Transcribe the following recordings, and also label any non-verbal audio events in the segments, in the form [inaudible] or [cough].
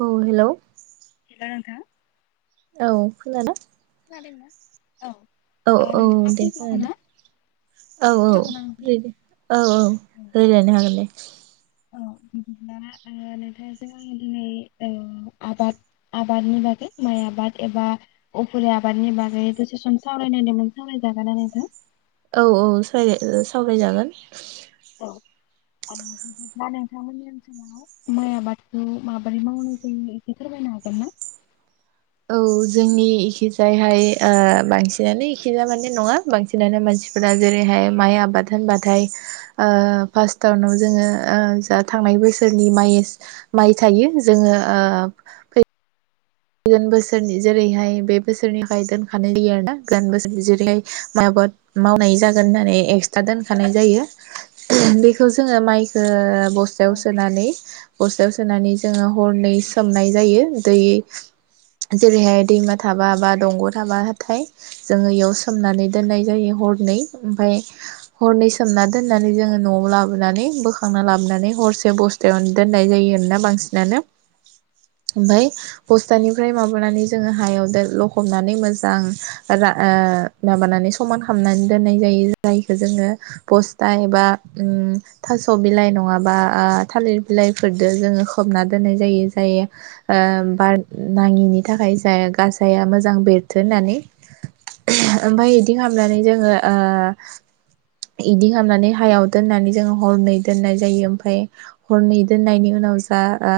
औ hello. Hello नोंथां। औ खोनादों। खोनादों ना। औ औ दे खोनादो औ औ दंना नोंथां? फ्रि दे औ औ रायलायनो हागोन दे। औ बिदिब्ला आङो नोंथांजों आङो दिनै ओ आबाद आबादनि बागै माइ आबाद एबा अफुरि आबादनि बागै दसे सम सावरायनायदोंमोन सावराय जागोनना नोंथां? औ औ सायराय-सावरायजागोन। दा नोंथांमोननि ओनसोलाव माइ आबादखौ माबोरै मावनाय जायो एसे फोरमायनो हागोन ना? औ जोंनि इखिजायहाय ओ बांसिनानो इखिजा माने नङा बांसिनानो मानसिफोरा जेरैहाय माइ आबाद होनबाथाय ओ फास्टावनो जोङो ओ जा थांनाय बोसोरनि माइ माइ थायो जोङो ओ। फैगोन बोसोरनि जेरैहाय बे बोसोरनिफ्राय दोनखानाय जायो आरोना गोदान बोसोर जेरैहाय माबाद मावनाय जागोन होननानै एक्सटा दोनखानाय जायो बेखौ जोङो माइखो औ बस्थायाव सोनानै बस्थायाव सोनानै जोङो हरनै सोमनाय जायो दै। जेरैहाय दैमा थाबा बा दंग' थाबाथाय जोङो इयाव सोमनानै दोननाय जायो हरनै ओमफाय हरनै सोमना दोननानै जोङो न'आव लाबोनानै बोखांना लाबोनानै हरसे बस्थायावनो दोननाय जायो आरोना बांसिनानो। औ ओमफाय हस निफ्राय माबानानै जोङो हायाव दो लखबनानै मोजां रा ओ माबानानै समान खामनानै दोननाय जायो जायखो जोङो बस्था एबा ओम थास' बिलाइ नङाबा आ थालिर बिलाइफोरदो जोङो खोबना दोननाय जायो जाय ओ बार नाङिनि थाखाय जायाग गासाया मोजां बेरथो होननानै। ओमफाय इदि खामनानै जोङो ओ इदि खामनानै हायाव दोननानै जोङो हरनै दोननाय जायो ओमफाय हरनै दोननायनि उनाव जा ओ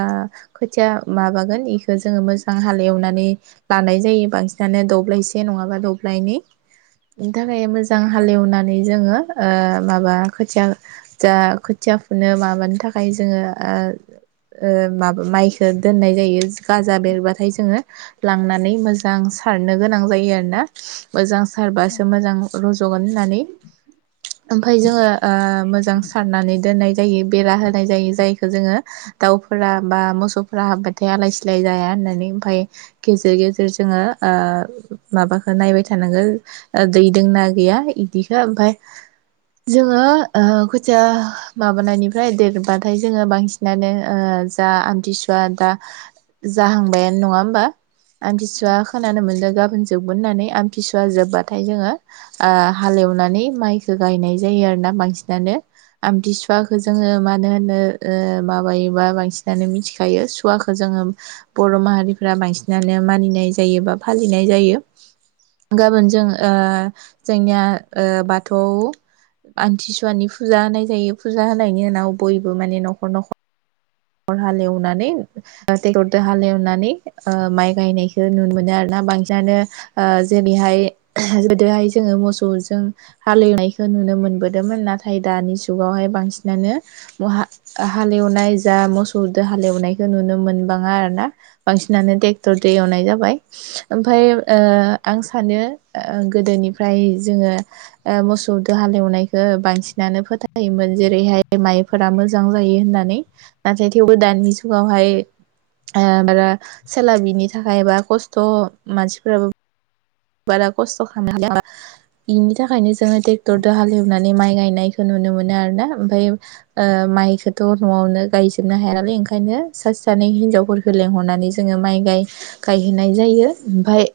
खोथिया माबागोन इख ओ जोङो मोजां हालेव नानै लानाय जायो बांसिनानो दब्लायसे नङाबा दब्लायनि इनि थाखाय मोज जां औ हालेवनानै जोङो ओ माबा खोथिया जा खोथिया फुनो माबानो थाखाय जोङो ओ ओ माबा माइखो दोननाय जायो। गाजा बेरबाथाय जोङो लांनानै मोजां सारनो गोनां जायो आरो ना मोजां सा औ सारबासो मोजां र'ज जगोन होननानै ओमफाय जोङो ओ मोजां सारनानै दोननाय जायो बेरा होनाय जायो जायखौ जोङो दाउफोरा बा मोसौफोरा हाबबाथाय आलाय सिलाय जाया होननानै ओमफाय गेजेर गेजेर जोङो ओ माबाखौ नायबाय थानांगो ओ दै दोंना गैया इदिखो ओमफाय जोङो ओ खुथिया माबानायनिफ्राय देरबाथाय जोङो बांसिनानो ओ जा आमथिसुवा दा जाहांबायानो नङा होमबा? आमथिसुवा खोनानो मोनदो गाबोनसो जोबगोन होननानै आमतिसुवा जोब्बाथाय जोङो ओ हालेवनानै माइखो गायनाय जायो आरोना बांसिनानो आमतिसुवाखो जोङो मानो होनो ओ माबायोबा बांसिनानो मिथिखायो सुवाखो जोङो बर' माहारिफ्रा बांसिनानो मानिनाय जायो बा फालिनाय जायो। गाबोन जों ओ जोंनिया ओ बाथौ आमथिसुवानि फुजा होनाय जायो फुजा होनायनि उनाव बयबो माने न'खर न'खर हालेवनानै टेक्टर दो हालेवनानै ओ माइ गायनायखौ नुनो मोनो आर ना बांसिनानो ओ जेरैहाय गोदोहाय जोङो मोसौजों हालेवनायखौ नुनो मोनबोदोंमोन नाथाय दानि जुगावहाय बांसिनानो हआ हालेवनाय जा मोसौदो हालेवनायखौ नुनो मोन बाङा आरो ना बांसिन फिनानै ट्रेक्टर दै एवनाय जाबाय। ओमफ्राय ओ आं सानो। ओ गोदोनिफ्राय जोङो ओ मोसौ दो हालेवनायखौ बांसिनानो फोथायोमोन जेरैहाय माइफोरा मोजां जायो होननानै नाथाय थेवबो दानि जुगावहाय बारा सोला बिनि थाखाय बा खस्थ' मानसिफोराबो। बारा खस्थ' खालामनानै बिनि थाखायनो जोङो ट्रेक्टरो हालेवनानै माइ गायनाय। खौ नुनो मोनो आरोना ओमफफ्राय ओ माइखौथ' न'आवनो गायजोबनो हायालै ओंखायनो सा सानै हिनजावफोरख लेंहरनानै जोङो माइ गायहोनाय जायो ओमफाय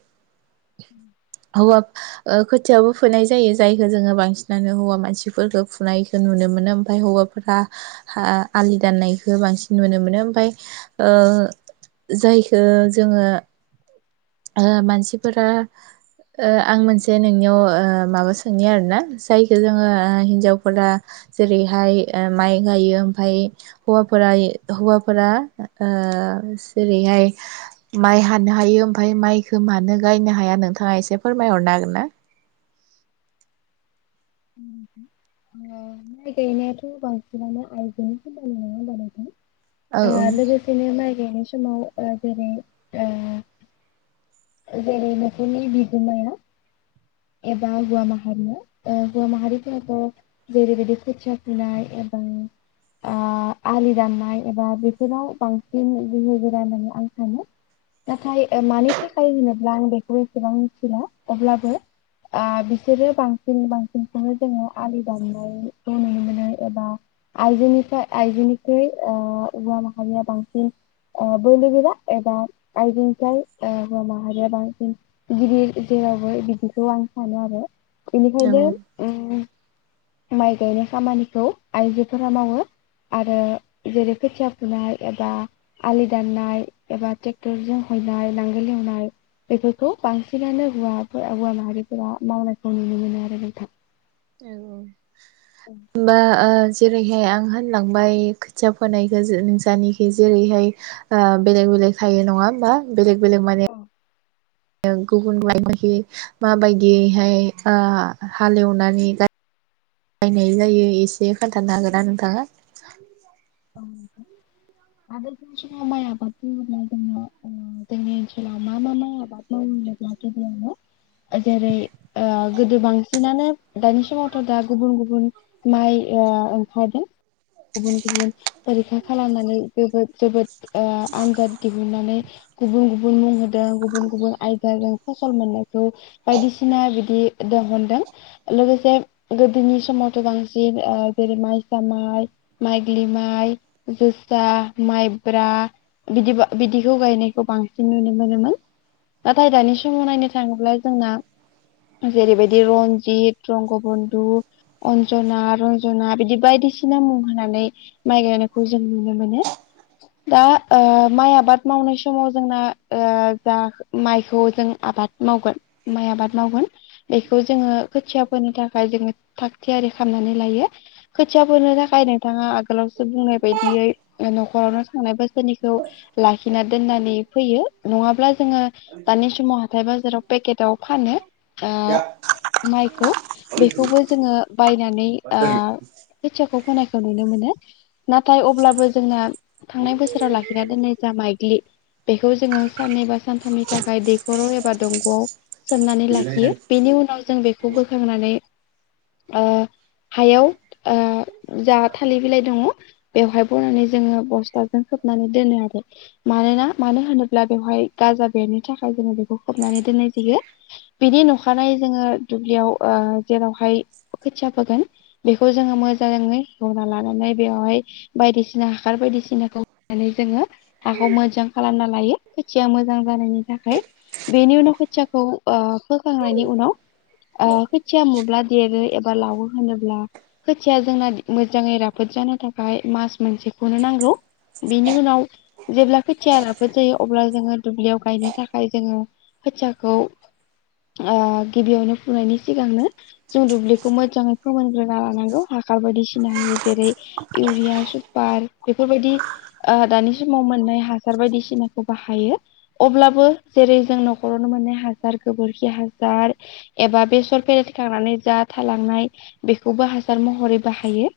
औ ओ खोथियावबो फोनाय जायो जायखौ जोङो बांसिनानो हौवा मानसिफोरफोरखौ फुनायखौ नुनो मोनो ओमफाय हौवाफोरा ओ आलि दाननायखौ बांसिन नुनो मोनो ओमफाय ओ जायखौ जोङो ओ मानसिफोरा ओ आं मोनसे नोंनियाव ओ माबा सोंनि आरोना जायखौ जोङो? ओ हिन्जावफोरा जेरैहाय माइ ओ गायो ओमफ्राय हौफोरा हौवाफोरा ओ जेरैहाय माइ हानो हायो ओमफ्रायाय माइखौ मानो गायनो हाया ना? नोंथाङा एसे फोरमायहरनो हागोन ना? माइ गायनायाथ' बांसिनानो आइजोनि खामानि नङा होनबा नोंथां? औ औ ओ लोगोसेनो माइ गाइनाय समाव समाव ओ जेरै ओ जेरै नख'रनि बिगोमाया। एबा हौवा माहारिया ओ हौवा माहारिफोराथ' जेरैबायदि खोथिया फुनाय एबा आ आलि दाननाय एबा बेफोराव बांसिन गोहो गोरा होननानै आं सानो नाथाय ओ मानि थाखाय होनोब्ला आं बेखौ एसेबां मिथिला अब्लाबो आ बिसोरो बांसिन बांसिनखौनो जोङो आलि दामनायखौ नुनो मोनो एबा आइजोनिफ्राय आइजोनिख्रुइ ओ हवा माहारिया बांसिन ओ बोलो गोरा एबा आइजोनिफ्राय ओ हवा माहारिया बांसिन गिदिर जेरावबो बिदि बेखौ आं सानो आरो। औ बेनिखायनो ओं माइ गायनाय खामानिखौ आइजोफोरा मावो आरो जेरै खोथिया फुनाय एबा आलि दाननाय एबा ट्रेक्टरजों हयनाय नांगोल एवनाय बेफोरखौ बांसिनानो हौवाफोरा हौवा माहारि। बेफोरा मावनाय खौ नुनो मोनो आरो नोंथां। औ बा ओ जेरैहाय आं होनलांबाय खोथिया फोनायखौ नोंसानखि जेरैहाय ओ बेलेग बेलेग थायो नङा होमबा बेलेग बेलेग माने? औ गुबुन बाय दि माबायदियैहाय ओ हालेवनानै जायो हालेवनाय जायो एसे खोन्थानो हागोना नोंथाङा? आगोल फोरनि समाव माइ आबाद मावोब्ला जोङो ओ जोंनि ओनसोलाव मा मा माइ आबाद मावोब्ला गिबियावनो जेरै ओ गोदो बांसिनानो दानि समावथ' दा गुबुन गुबुन माइ ओह ओंखारदों गुबुन गुबुन फरिखा खालामनानै जोबोद जोबोद ए आनजाद दिहुननानै गुबुन गुबुन मुं होदों गुबुन गुबुन आयदाजों फसल मोननायखौ बायदिसिना बिदि दिहुनदों लोगोसे गोदोनि समावथ' बांसिन ओ जेरै माइसा माइ माइग्लि माइ माइ जोसा माइब्रा बिदि बिदिखौ गायनायखौ बांसिन नुनो मोनोमोन। नाथाय दानि समाव नायनो थाङोब्ला जोंना जेरैबायदि रन्जित रंगबन्धु अन्जना रन्जना बिदि बायदिसिना मुं होनानै माइ गायनायखौ जों नुनो मोनो दा ओ माइ आबाद मावनाय समाव जोंना ओ जा माइखौ जों आबाद मावगोन माइ आबाद मावगोन बेखौ जोङो खोथियाफोरनि थाखाय जोङो थाग थियारि खालामनानै लायो खोथियाफोरनि थाखाय नोंथाङा? खालाव बुंनाय बायदियै ओ न'खरावनो थांनाय बोसोरनिखौ लाखिनानै दोननानै फैयो नङाब्ला जोङो दानि समाव हाथाय बाजाराव पेकेटाव फानो। आ माइखौ बेखौबो जोङो बाय नानै आं खोथियाखौ फोनाय नुनो मोनो। नाथाय अब्लाबो जोंना थांनाय बोसोराव लाखिना दोननाय जा माइग्लि बेखौ जोङो साननै बा सानथामनि थाखाय दैखराव एबा दंग'आव सोमनानै लाखियो। बेनि उनाव जों बेखौ बोखांनानै ओ हायाव ओ जा थालिर बिलाइ दङ बेवहाय बनानै जोङो बस्थाजों खोबनानै दोनो आरो मोना मानो होनोब्ला बेवहाय गाजा बेरनो थाखाय जोङो बेखौ खोबनानै दोननाय जायो। बिनि नखानायै जोङो दुब्लियाव ओ जेरावहाय खोथिया फोगोन बेखौ जोङो मोजांङै एवना लानानै बेवहाय बायदिसिना हाखर बायदिसिनाखौनानै जोङो हाखौ मोजां खालामना लायो खोथिया मोजां जानायनि थाखाय। बेनि उनाव खोथियाखौ ओ फोखांनायनि उनाव ओ खोथिया मुब्ला देरो एबा लावो होनोब्ला खोथिया जोंना मोजाङै रा फोद जानो थाखाय मास मोनसेखौनो नांगौ बेनि उनाव जेब्ला खोथिया राफोद जायो अब्ला जोङो दुब्लियाव गायनो थाखाय जोङो खोथियाखौ ओ गिबियावनो फुनायनि सिगांनो जों दुब्लिखौ मोजाङै फोमोनग्रोना लानांगौ हाखार बायदिसिना होयो जेरै इउरिया सुपार बेफोरबायदि ओ दानि समाव मोननाय हासार बायदिसिनाखौ बाहायो अब्लाबो जेरै जों न'खरावनो मोननाय हासार गोबोरखि हासार एबा बेसर फेरेखांनानै जा थालांनाय बेखौबो हासार महरै बाहायो।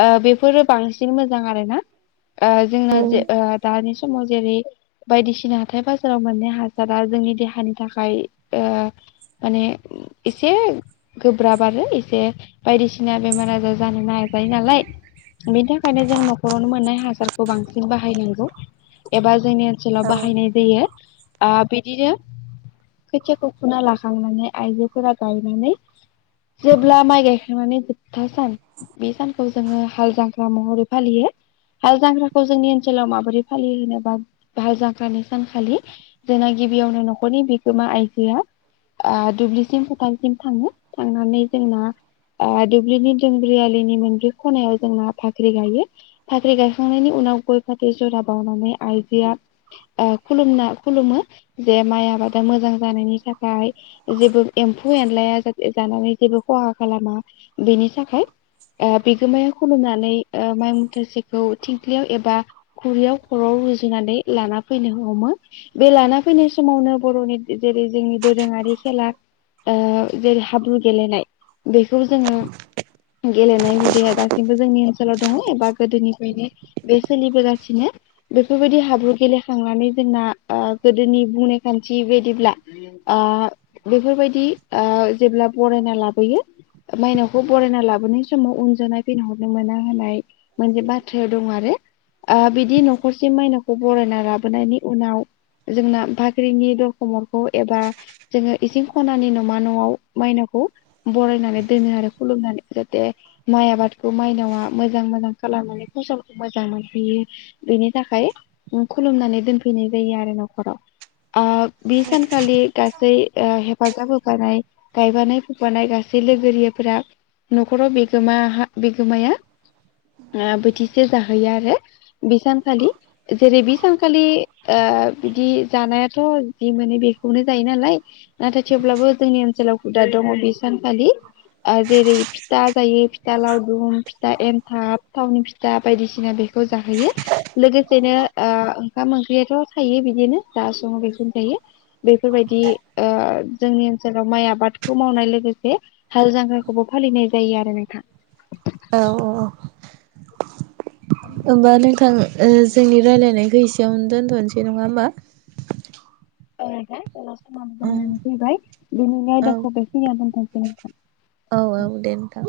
ओ बेफोरो बांसिन मोजां आरो ना। ओ जोंना जे ओ दानि समाव जेरै बायदिसिना हाथाय बाजाराव मोननाय हासारा जोंनि देहानि थाखाय ओ माने एसे गोब्राब आरो एसे बायदिसिना बेमार आजार जानो नागेरबाय नालाय बेनि थाखायनो जों न'खरावनो मोननाय हासारखौ बांसिन बाहायनांगौ एबा जोंनि ओनसोलाव औ बाहायनाय जायो। ओ बिदिनो खोथियाखौ फुना लाखांनानै आइजोफोरा गायनानै जेब्ला माइ गायखांनानै जोबथा सान बे सान खौ जोङो हाल जांख्रा महरै फालियो। हाल जांख्राखौ जोंनि ओनसोलाव माबोरै फालियो होनोबा? हाल जांख्रानि सानखालि जोंना गिबियावनो न'खरनि बिगोमा आइजोआ ओ दुब्लिसिम फोथारसिम थाङो थांनानै जोंना ओ दुब्लिनि दोंब्रै आलिनि मोनब्रै खनायाव जोंना फाख्रि गायो फाख्रि गायखांनायनि उनाव गय फाथै जरा बावनानै आइजोआ ओ खुुलुमना खुलुमो जे माइ आबादा मोजां जानायनि थाखाय जेबो एम्फौ एनलाया जाथे जानानै जेबो खहा खालामा बेनि थाखाय ओ बिगोमाया खुलुमनानै ओ माइ मुथासेखौ थिंख्लियाव एबा खुरैयाव खर'आव रुजुनानै लाना फैनो हमो बे लाना फैनाय समावनो बर'नि जेरै जोंनि दोरोङारि खेला ओ जेरै हाब्रु गेलेनाय बेखौ जोङो गेलेनाय हु दासिमबो जोंनि ओनसोलाव दङ एबा गोदोनिफ्रायनो बे सोलिबोगासिनो बेफोरबायदि हाब्रु गेलेखांनानै जोंना ओ गोदोनि बुंनाय खान्थि बायदिब्ला आ बेफोरबायदि आ जेब्ला बरायना लाबोयो मायनावखौ बरायना लाबोनाय समाव उन नायफिनहरनो मोना होनाय मोनसे बाथ्राया दं आरो। आ बिदि न'खरसिम माइनाावखौ बरायना लाबोनायनि उनाव जोंना बाख्रिनि दरखं मोखाङाव एबा जोङो इसिं खनानि नमा न'आव माइनावखौ बरायनानै दोनो आरो खुलुमनानै जाहाथे माइ आबादखौ माइनावा मोजां मोजां खालामनानै फसलखौ मोजां मोनहैयो बेनि थाखाय खुलुमनानै दोनफैनाय जायो आरो न'खराव। ओ बे सानखालि गासै ओ हे फाजाब होफानाय गायफानाय फुफानाय गासै लोगोरिफोरा न'खराव जमाहा बिगोमाया ओ बोथिसे जाहोयो आरो बि सानखालि जेरै बि सानखालि ओ बिदि जानायाथ' जि मोनो बेखौनो जायो नालाय नाथाय थेवब्लाबो जोंनि ओनसोलाव हुदा दङ बे सानखालि ओ जेरै फिथा जायो फिथा लावदुम फिथा एन्थाब थावनि फिथा बायदिसिना बेखौ जाहोयो। लोगोसेनो ओ ओंखाम ओंख्रियाथ' थायो बिदिनो जा सङो बेखौनो जायो‌। बेफोरबायदि ओ जोंनि ओनसोलाव माइ आबादखौ मावनाय लोगोसे हाल जांग्राखौबो फालिनाय जायो आरो नोंथां। औ औ औ। होमबा नोंथां ओ जोंनि रायलायनायखौ एसेयावनो दोनथ'नोसै नङा होमबा? [unintelligible] जोंना समाबो ओं जानानैनानै फैबाय दिनैनि आयदाखौ बेखिनियाव दोनथ'नोसै औ नोंथां। औ दे नोंथां।